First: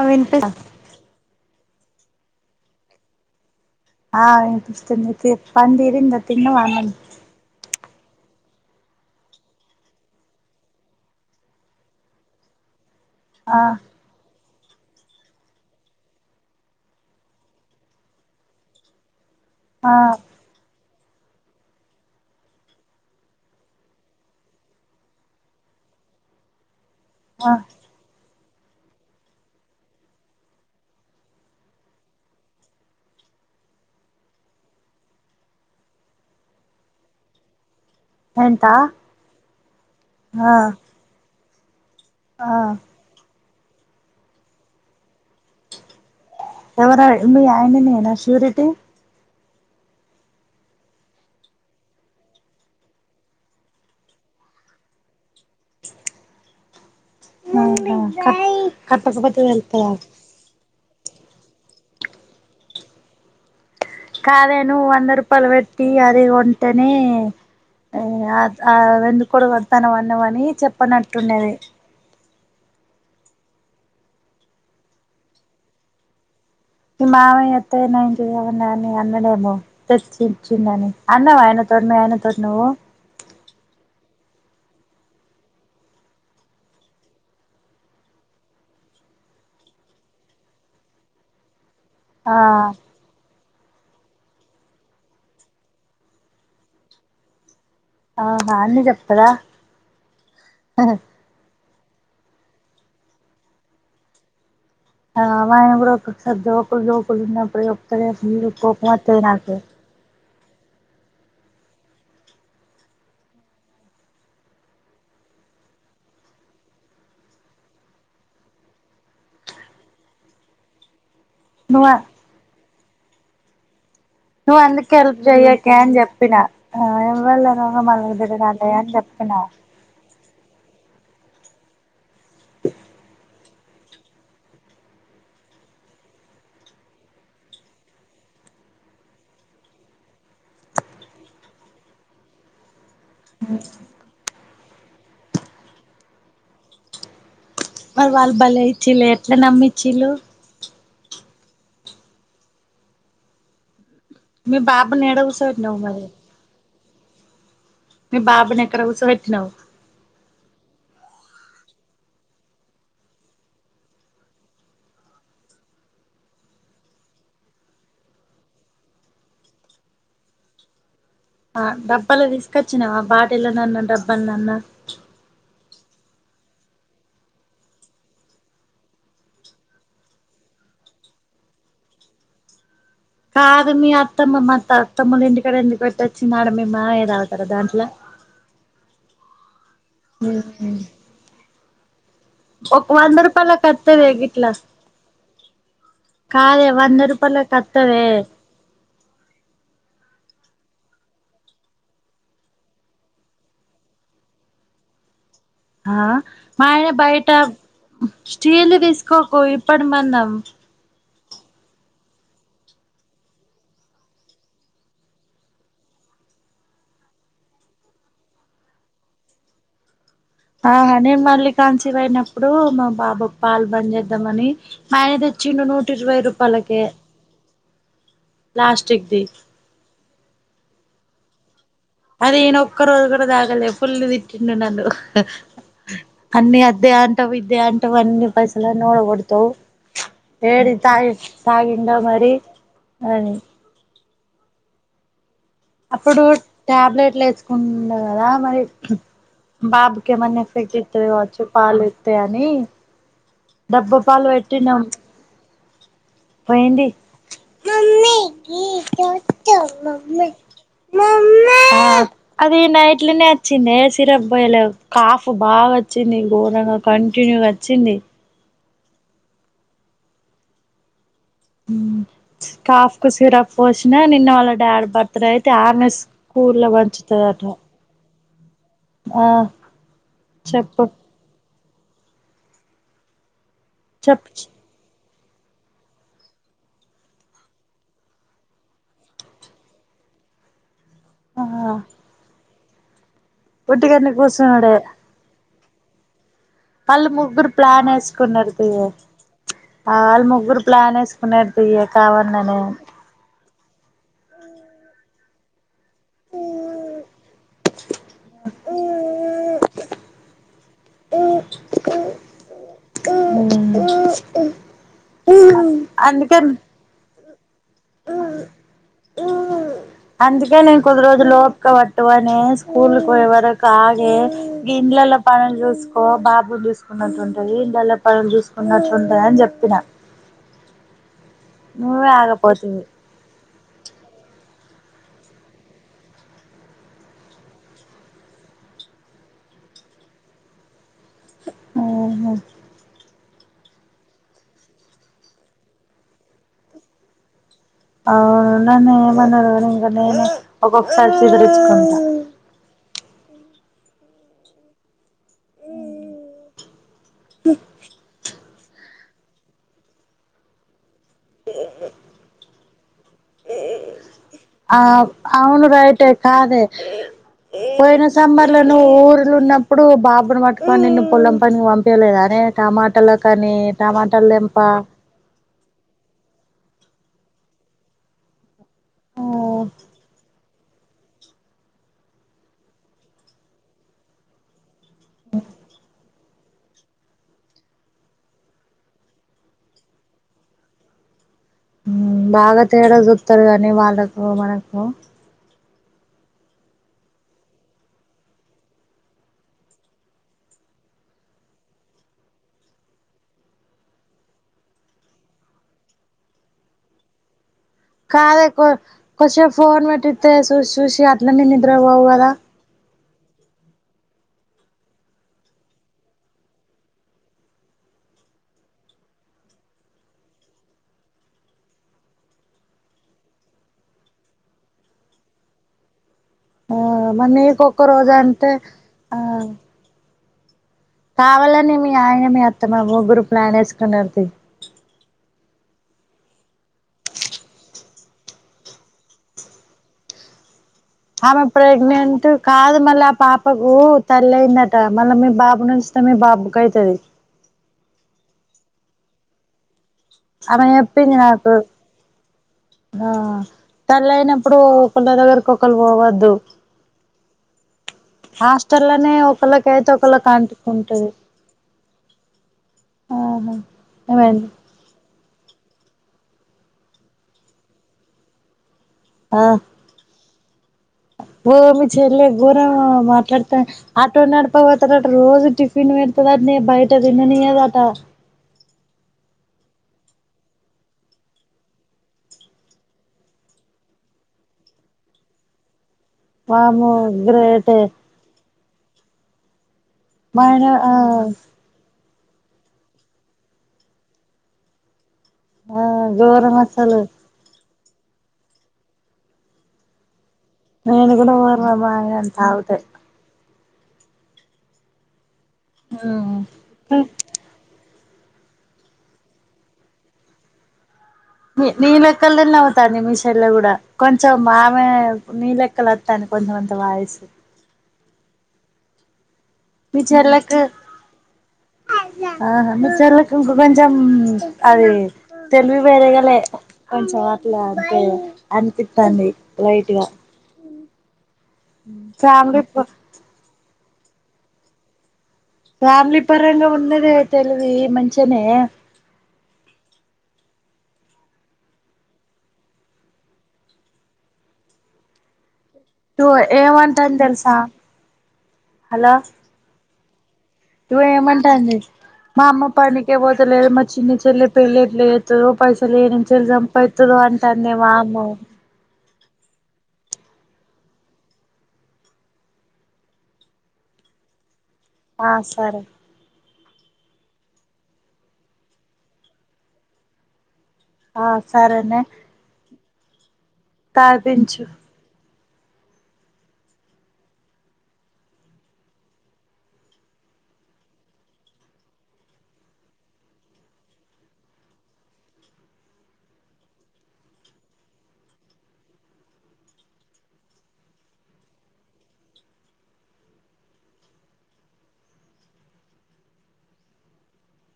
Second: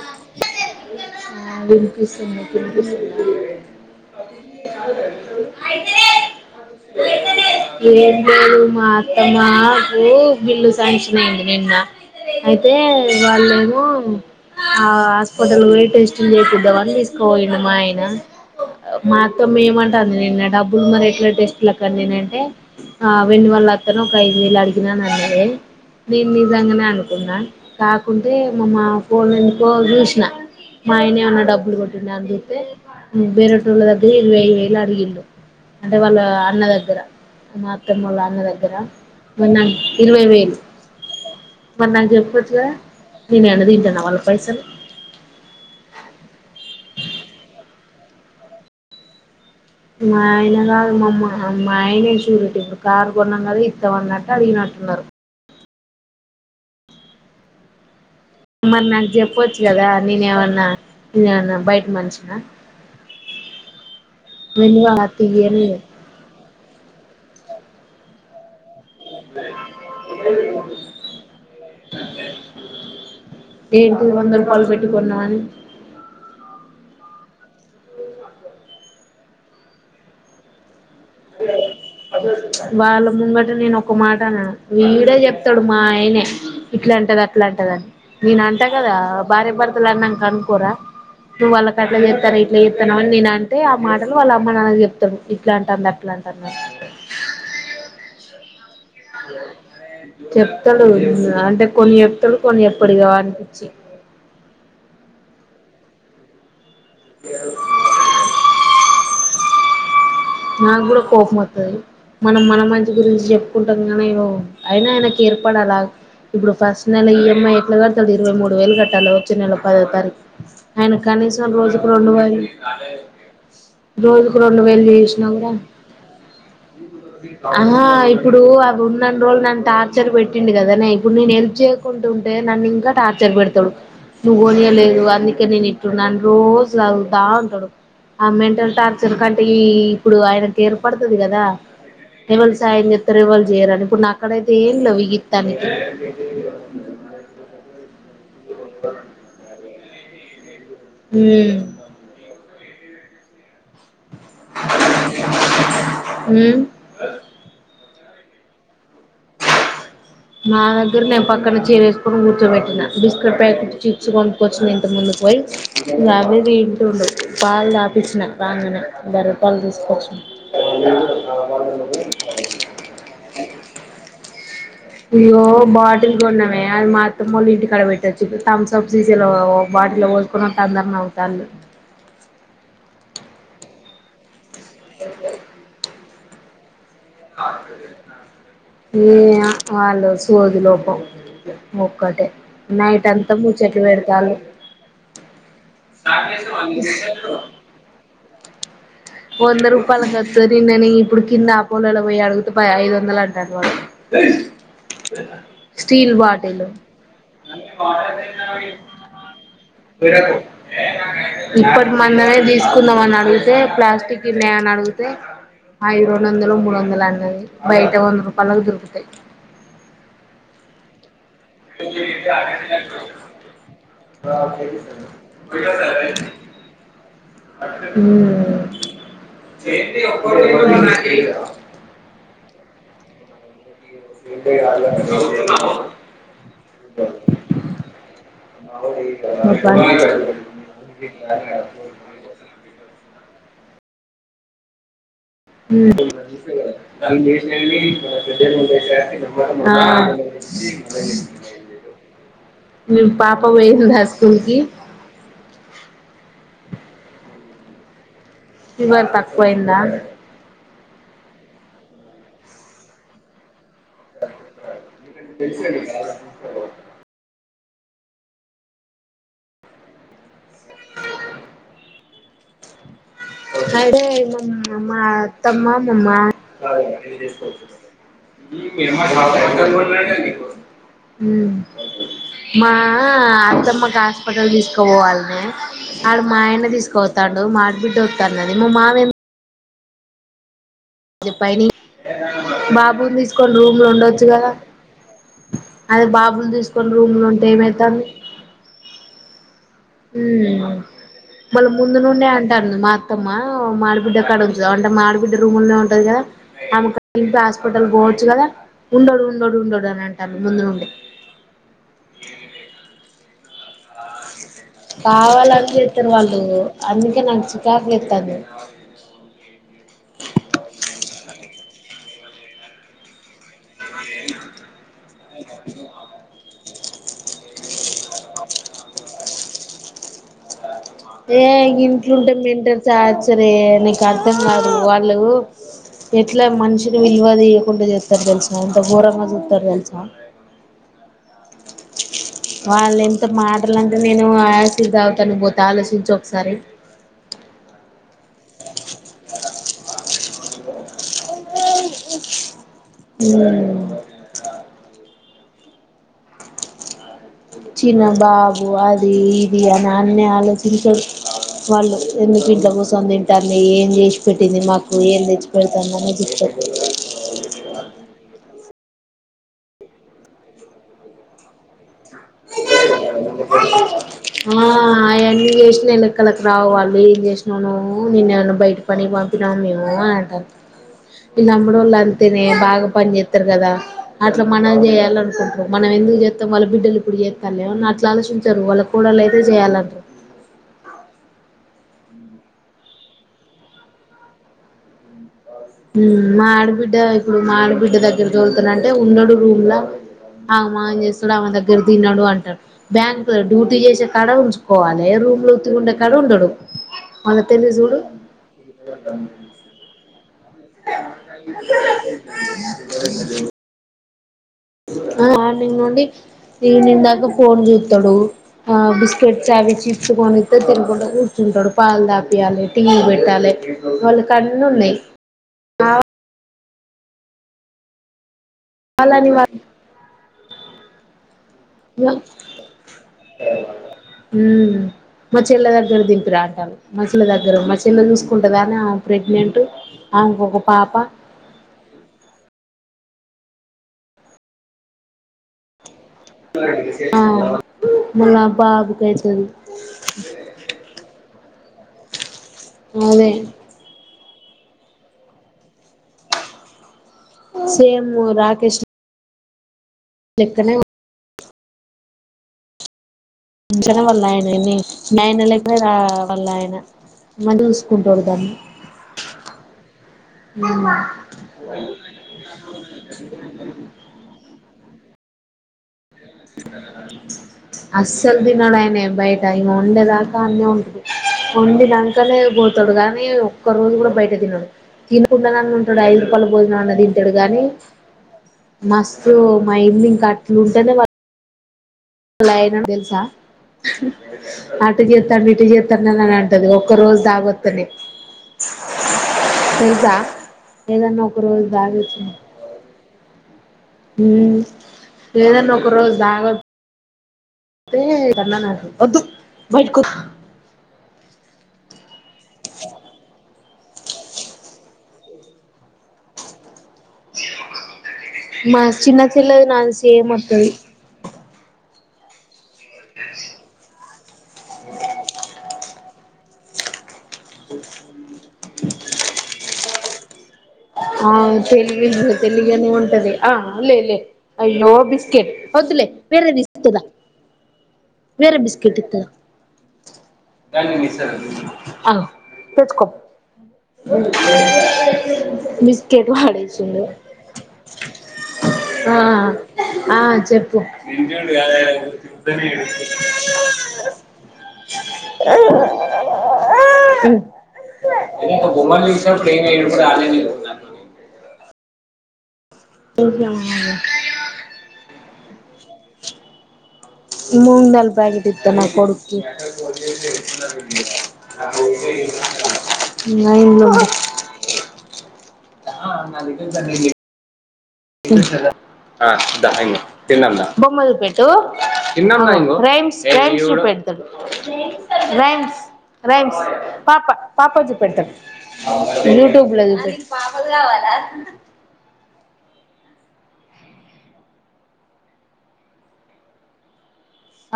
అ వెనుంత వినిపిస్తు వినిపిస్తు [unintelligible] ఏం లేదు మా అత్తమ్మ బిల్లు సంచినయింది నిన్న అయితే వాల్ ఆ ఆ హాస్పిటల్ టెస్టింగ్ చేసిద్దామని తీసుకోండి మా ఆయన మా మొత్తం ఆ ఏమంటాంది నిన్న డబ్బులు మరి బ్లడ్ టెస్ట్ క్కేంటే ఆ వెండు వాళ్ళు అక్కాను ఒక ఐదు వేలు అడిగినని అన్నా నేను నిజంగానే అనుకును న్నా ఆ కాకుంట అే మమ పోననుకో చూసిన మా ఆయనే ఉన్న డబ్బులు కొట్టిన అని చూస్తే బేరేటూళ్ళ దగ్గర వెయ్యి వేలు అడిగిళ్ళు అంటే వాళ్ళ అన్న దగ్గర మా త్తమలాన్న దగ్గర ఏంటా మ ఇరవై ఆ వేలు మరి నాకు ఆ చెప్పొచ్చుగా తిను అన్న తింటన వాళ పైసలు ఎవరా మీ ఆయననేనా శిూరిటి మా ఆయన కాదు మా మ్మ మా ఆయన శురీటి, ఇప్పుడు కారు కొన్నాం కద ఇస్తామన్నట్టు అడిగినట్టున్నారు. అవునా మరి నాక్ జెప్పచ్చు కదా నేను ఎమన్నా నన్న బయట మనిషినా కాదే నువ్ ఎందుకు అలా వంద రూపాయలు తీయని పెట్టి అది కొంటనే ఆ ఆ ఎందు కోడ్ వడ్ తానా వన్న అన్నవని చెప్పనట్టుండది ఏంటి వంద రూపాల్ పెట్టికొన్నా అని మీ మామయ్య, అత్తయ్య నీ [unintelligible] అన్నడేమో చర్చించిందని. అన్నవా ఆయన తోడ్ ను ఆయన తోట్ నువ్వు వాళ్ళ ముంగట నేను ఒక మాట నా వీడే చెప్తడు, మా ఆయనే ఇట్లా అంటది అట్లా అంటదని, నేను అంటా కదా భార్యభర్తలు అన్నా కనుకోరా నువ్వు వాళ్ళ. అట్లా ఆ చేస్తార్, ఇట్లా చేస్తాన్నాంని నేన్ అన్. అంటే ఆ మాటలు వాళ్ళ అమ్మ నాన్నకు చెప్తడు ఇట్లాంటాది అట్ అట్లాంటర్ న్ ఆహా అన్ని జప్ చెప్తడు అంటే కొన్ని చెప్తడు కొన్ని చెప్పడు ఇగ వాన్ పిచ్చి ఆ వాయన గూడ ఒక్కొక్కసారి జోక్ కుల్ జోకుల్ జోకుల్ ఉన్నప్పుడు చెప్తడే మీర్ కోపం త్ తది నాకు నాకు కూడా కోపం వత్తది. మనం మన మంచి గురించి చెప్పుకుంటాం కానీ, అయినా ఆయనకు ఏర్పడలా ఇప్పుడు ఫస్ట్ నెల ఈఎంఐ ఎట్లా కడతడు ఇరవై మూడు వేలు కట్టాలి వచ్చే నెల పదవ తారీఖు ఆయన. కనీసం రోజుకు నువ్వు రెండువయిల్ నాల రోజుకు రెండు వేల్ జేస్ చెయ్యాకే అని చెప్పినా ఆ ఎవ్వళ రోగం ఆహా వాళ్ళక్ ఇప్పుడు తెలీదా నే అని చెప్పినా ట్టిండు కదనే ఇప్పుడు నేను హెల్ చేయకుంటుం వే నన్ను ఇంకా టార్చర్ పెడ్ త్తడ్ నువ్ గోనియాలేదు, అందుకే నేను ఇట్టున్నా అని రోజు తాగుతా ఉంటడు, ఆ మెంటల్ టార్చర్ కంటే ఈ. ఇప్పుడు ఆయనకి ఏర్పడుతది కదా ఎవల్ సాయం జెత్ రెవల్ చేయరని ఇప్పుడు నాక్కడైతే ఈ ఇన్నవ్ ఇ గిత్తా నికి మరి వాళ్ బలే ఇచ్చల్లె ఎట్లా నమ్మి ఇచ్చిళ్ళు హ్మ్ మీ బాబు ని ఏడ కుసావెట్టినవ్ మరి అ మీ బాబునెక్కడ కూర్చో బెట్టినావ్ నా దగ్గర నేను పక్కన చీర వేసుకొని కూర్చోబెట్టిన బిస్కెట్ ప్యాకెట్ చిప్స్ కొంపుకొచ్చిను ఇంత ముందు పోయి ఇగ అవే తింటుండు పాలు దాపిచ్చిన రాంగనే బర్రె పాలు తీసుకొచ్చిన ఆ డబ్బాలో ధిస్కచ్చిన ఆ బాటిల్ ఎలా నన్న డబ్బ పన్నన్న ఇయ్యొ బాటిల్కిన్నామే అది మ అత్తమ్మ మొల్ల ఇంటి కడ పెట్టొచ్చుప్పు థమ్స్ అప్ సీజన్ బాటిల్ పోసుకున్న తందరని అవతా కాదుమి అత్తమ్ మ తతములు ఇంటికడ ఎందుకు పెట్టచ్చు చిన్నాడ మీ మేమా ఏ వాళ్ళు సోదు లోపం ఒక్కటే ఒక నైట్ వంద అంతా రూపాయలకు ముూచ్చట్ అత్తదే పెడతళ గిట్లా కాదే వంద రూపాయలకి అత్తదే వంద రూపాయల ఖర్చు నిన్ననే ఇప్పుడు కింద ఆపోలలో పోయి అడుగుతే ఐదు వందలు అంటారు వాళ్ళు ఆ మా ఆయన బయట స్టీల్ తీసుకోకు ఇప్పటి మందం ఇప్పటి మందమే తీసుకుందాం అని అడిగితే ప్లాస్టిక్ టిగిన్న అ ని అడిగితే ఐదు రెండు వందలు మూడు వందలు అన్నది బయట వంద రూపాయలకు దొరుకుతాయి ఆ హనేేమ్ మల్ కాంచివ్ అయినప్పుడు మా బాబా పాలు బంద చేద్దాంమని మానేది తేచ్చిండు నూట ఇరవై రూపాయలక మ్మ్ ప్లాస్టిక్ ది ఇ అది ఇనా ఒక్క రోజు కూడా దాగలే పుల్లు తిట్టిండు నన్ను అన్ని అద్దే అంట ఇద్దే అంట టువనిం పైసల నోడ కొతవు ఏడి తగి తాగింద మరి అని ఉమ్ అప్పుడు టాబ్లెట్లు వేసుకున్నా కదా మరి బాబుకి ఆ ఏమన్నా ఎఫెక్ట్ ఇత్తది కావచ్చు పాలు ఇత్తే అని మేం పాప్ డబ్బా పోయిదా పాలు స్కూల్కి పెట్టినం పోయింది ఫీవర్ తక్కువ అయిదా అది నైట్లేనే అర్చి చట్టి నయా సిరప్ పొయ్యలేవ్ కాఫ్ బాగా వచ్చింది ఘోరంగా కంటిన్యూగా చింది ఉమ్ కాఫ్ ఉక్కు సిరా అయితే పోసిన నిన్న వాళ్ళ మా డాడీ మా బర్త్డే అయితే అత్తమ్మ ఆమె మా మా స్కూల్ల్లో పంచుతదటా చెప్పు ఉమ్ మా త్తమ్మకు చెప్పు హస్పిటల్ తీసుకోపోవాల్ ఆడ మా ఆయనే తీసుకతాడు మా ఆడి బిడ్డ ఓ న్నది మ మామే జె ఆ పైని బాబున తీసు కొన్ని రూమ్లు ఉట్టిగనే ఉండొచ్చు కదా కూసునుడే అది బాబు వాళ్ళు ముగ్గురు ప్లాన్ వెసుకున్నరు తియే ఆ వాళ్ళు ఉమ్ ముగ్గురు ప్లాన్ వేసుకున్నారు తియ్య కావాలని ఆ మా అడిబిడ్డ కాడ ఉంచుదాం అంటే మాడిబిడ్డ రూమ్ లే ఊ ఉంటది గా నమ్మక దింపి హాస్పిటల్ కి పోవచ్చు కదా ఉండడు ఉండడు ఉండడు అని అంటాది ముందు నుండి [inaudible] కావాలనే చేస్తారు వాళ్ళు అందుకని అందుకే నాకు చికాకు లేతంది అందుకే నేను కొద్ది ఓపిక పట్టువనే స్కూల్ పోయేవరకు కాదే గి ఇండ్ల పనులు చూసుకో బాబు ను చూసుకో చూసుకున్నట్టుంటది ఇండ్ల పనులు చూసుకున్నట్టు ఉంటది అని చెప్పిన ఏ ఇగ నువ్వే ఇంట్లో ఉంటే మెంటల్ ఆగపోతివి టార్చర్ రే నీకు అర్థం కాదు వాళ్ళు ఎట్లా మనిషిని విలువదయకుండా చేస్తారు తెలుసా ఎంత గోరంగా చూస్తారు తెలుసా ఉహు వాళ్లు ఎం ఉత్త మాటలంటే నేను ఆసిడ్ తాగుతానికి పోతే ఆలోచించి ఒకసారి అవును నన్ను ఏమన్నారు కానీ ఇంకా నేనే ఒక్కొక్కసారి చిదిరించుకుంటా ఊ చిన్న బాబు అది అది ఇది అని అన్ని ఆలోచించే వాళ్ళ ఎన్ని ఎందుకు ఇంట్ల కూసు కూసోని తింటోంది ఏం చేసి పెట్టింది ఆ మాకు ఏం తెచ్చి అవును రైటే పెడతాందాని కాదే చెప్ప పోయిన సమ్మర్ నువ్వు ఊర్లు ఉన్నప్పుడు బాబుని పట్టుకని నిన్ను పొలం పనికి పంపియలేదని అనేే టమాట ఆ ఆయన్ని చేసినవి లెక్కలకు రావు వాళ్లు ఏం చేసినా మీ నాన్న బయటికి పని కి పంపిన మా మేము అని అంటుంది ఈ లంబడోళ్లు అంతేనే బాగా పని చేస్తారు కదా అట్లా మనం చేయాలి అనుకుంటారు మనం ఎందుకు చేస్తాం వాళ్ల బిడ్డలు ఇప్పుడు చేస్తా లేమన్నా ఆ ఆలోచించారు వాళ్ళ కూడాళ్ళ అయితే చేయాలంట బాగా తేడా చూస్తారు కానీ వాళ్ళకు మనకు మా ఆడబిడ్డ ఇప్పుడు మా ఆడబిడ్డ దగ్గర చదురుతున్నాంటే ఉండడు రూమ్ లో ఆ మాం చేస్తాడు ఆమెన దగ్గర తిన్నాడు అంటాడు బ్యాంక్ లో డ్యూటీ చేసే కాడ ఉంచుకోవాలి రూమ్ లో తి ఉండే కాడ ఉండడు తెలివి చూడు కాదే కొష ఫోన్ పెట్టి మ శుష సూషి అట్లానే నిద్ర పోవు కదా ఆ మార్నింగ్ నుండి ఈవినింగ్ దాకా ఫోన్ చూస్తాడు ఆ బిస్కెట్స్ అవి చిప్స్ కొనిస్త తినకుంటడా కూర్చుంటాడు పాలు దాపియాలి టీవీ పెట్టాలి వాళ్ళకన్నీ ఉన్నాయి ఆ మన కొ ఒక్కరోజు ఆ వాళ్ళని కావళ్ళ మీ వాళ్ళు ఆయన మీ అత్తమా ముగ్గురు ప్లాన్ వేసుకున్నారుది మ్మ్ మా చెల్లె దగ్గర దింపి రాలి మచ్చల దగ్గర మలు చూసుకుంటే కాని ఆ ప్రెగ్నెంట్ ఆ ఆమె ప్రెగ్నెంట్ కాదు మళ్ళీ ఆ పాపకు తల్లి అయిందట మళ్ళా మీ బాబు నుంచి మీబాబు కైతది మలా బాబు కే అను ఎప్పంది ఆ అదే తలన ఇప్పుడు కొండ దగ్గరకిక్కళ పోవద్దు [unintelligible] రాకేష్ హాస్టెల్నే ఒకలా లెక్కనే కాంటుకుంటుది ంచన వల్ల ఏమైంది అనీ మైనలక్కడ రా వల్ల ఆయన మ చూసుకుంటూడు దాన్ని ఆ ఓ మీ చెల్ గోర మాట్లాడతా ఆటో నడపావ త రజు టిఫిన్ వ ఇదాన్న బయటదిన్న నదాటా తినడుయనే బయట ఇంక వండేదాకా అన్న ఉంటది వండి దాకనే పోతాడు కానీ ఒక్క రోజు కూడా బయట తినడు తినకుండా ఉ డు ఐదు రూపాయలు భోజన వామ్మో అన దిచాడు కాగానీ గ్రేటే మస్తు మా ఇల్ ఇక మా ఆయన అట్లుంటే ఆ వా అలా తెసా ఇ చేస్తాను ఇటు ఆ చేస్తానుని అని ఘోరం అంటది ఒక్క అసలు రోజు తాగ తెలుసా నేను ఏదన్నా కూడా ఒక వార రోజు వారం బాగా తాగుతే హ్మ్ ఏదన్నా ఒక రోజు ఉమ్ దావత్ మే కన్నానా వద్దు బయటకు వద్దు మీ నీనా కుక్కల్ తిన్నా అవుతా నిమిషల్లా కూడా కొంచెం ఆమె నీ లెక్కలు వత్తాది కొంచెమంత వాయిస్ మాస్ చిన్నగ్ చెల్లది నాది మీ సేమ్ చెల్లెకు వత్తది ఆహా మా చెల్లెకు ఇంక కొంచెం అది తెలివి వేరేగాలే కొంచెం అట్లా అంటే అనిపితాంది లైట్ గా ఆ తెలవి ఫ్యామిలీ తెలవి గానే ఉంటది ఆ లే లే అయ్యో బిసు ఫ్యామిలీ పరంగా ఉన్నదే తెలివి మం వేరే బిస్కెట్ ఇట్ తెచ్చుకో బిస్కెట్ వడేసిండు ఏమంటాంది తెలుసా హలో ఆ ఆచు చెప్పు ఇగో ఇగ పోతలేదు మా చిన్న చెల్లె పెళ్లి ఎట్లా చేస్తదో పైసలు ఏ నుంచి సంపాదిస్తాదో అంటాందే వామ్మో స ప్రేమ [unintelligible] ఇంకా ఎం అనాలి ఆ సరే మూంగ్ దళ్ ప్యాకెట్ ఇత్త నా కొడుకి ఆ సరేనే నాయ్దో తాపించు నా ద కు [unintelligible] బొమ్మ చూపెట్టు రైమ్స్ రైమ్స్ చూపెడుతాడు రైమ్స్ రైమ్స్ పాప పాప చూపెడుతాడు యూ ట్యూబ్ లో చూపెట్టు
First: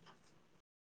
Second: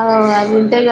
ఆ అవి ఉంటేగా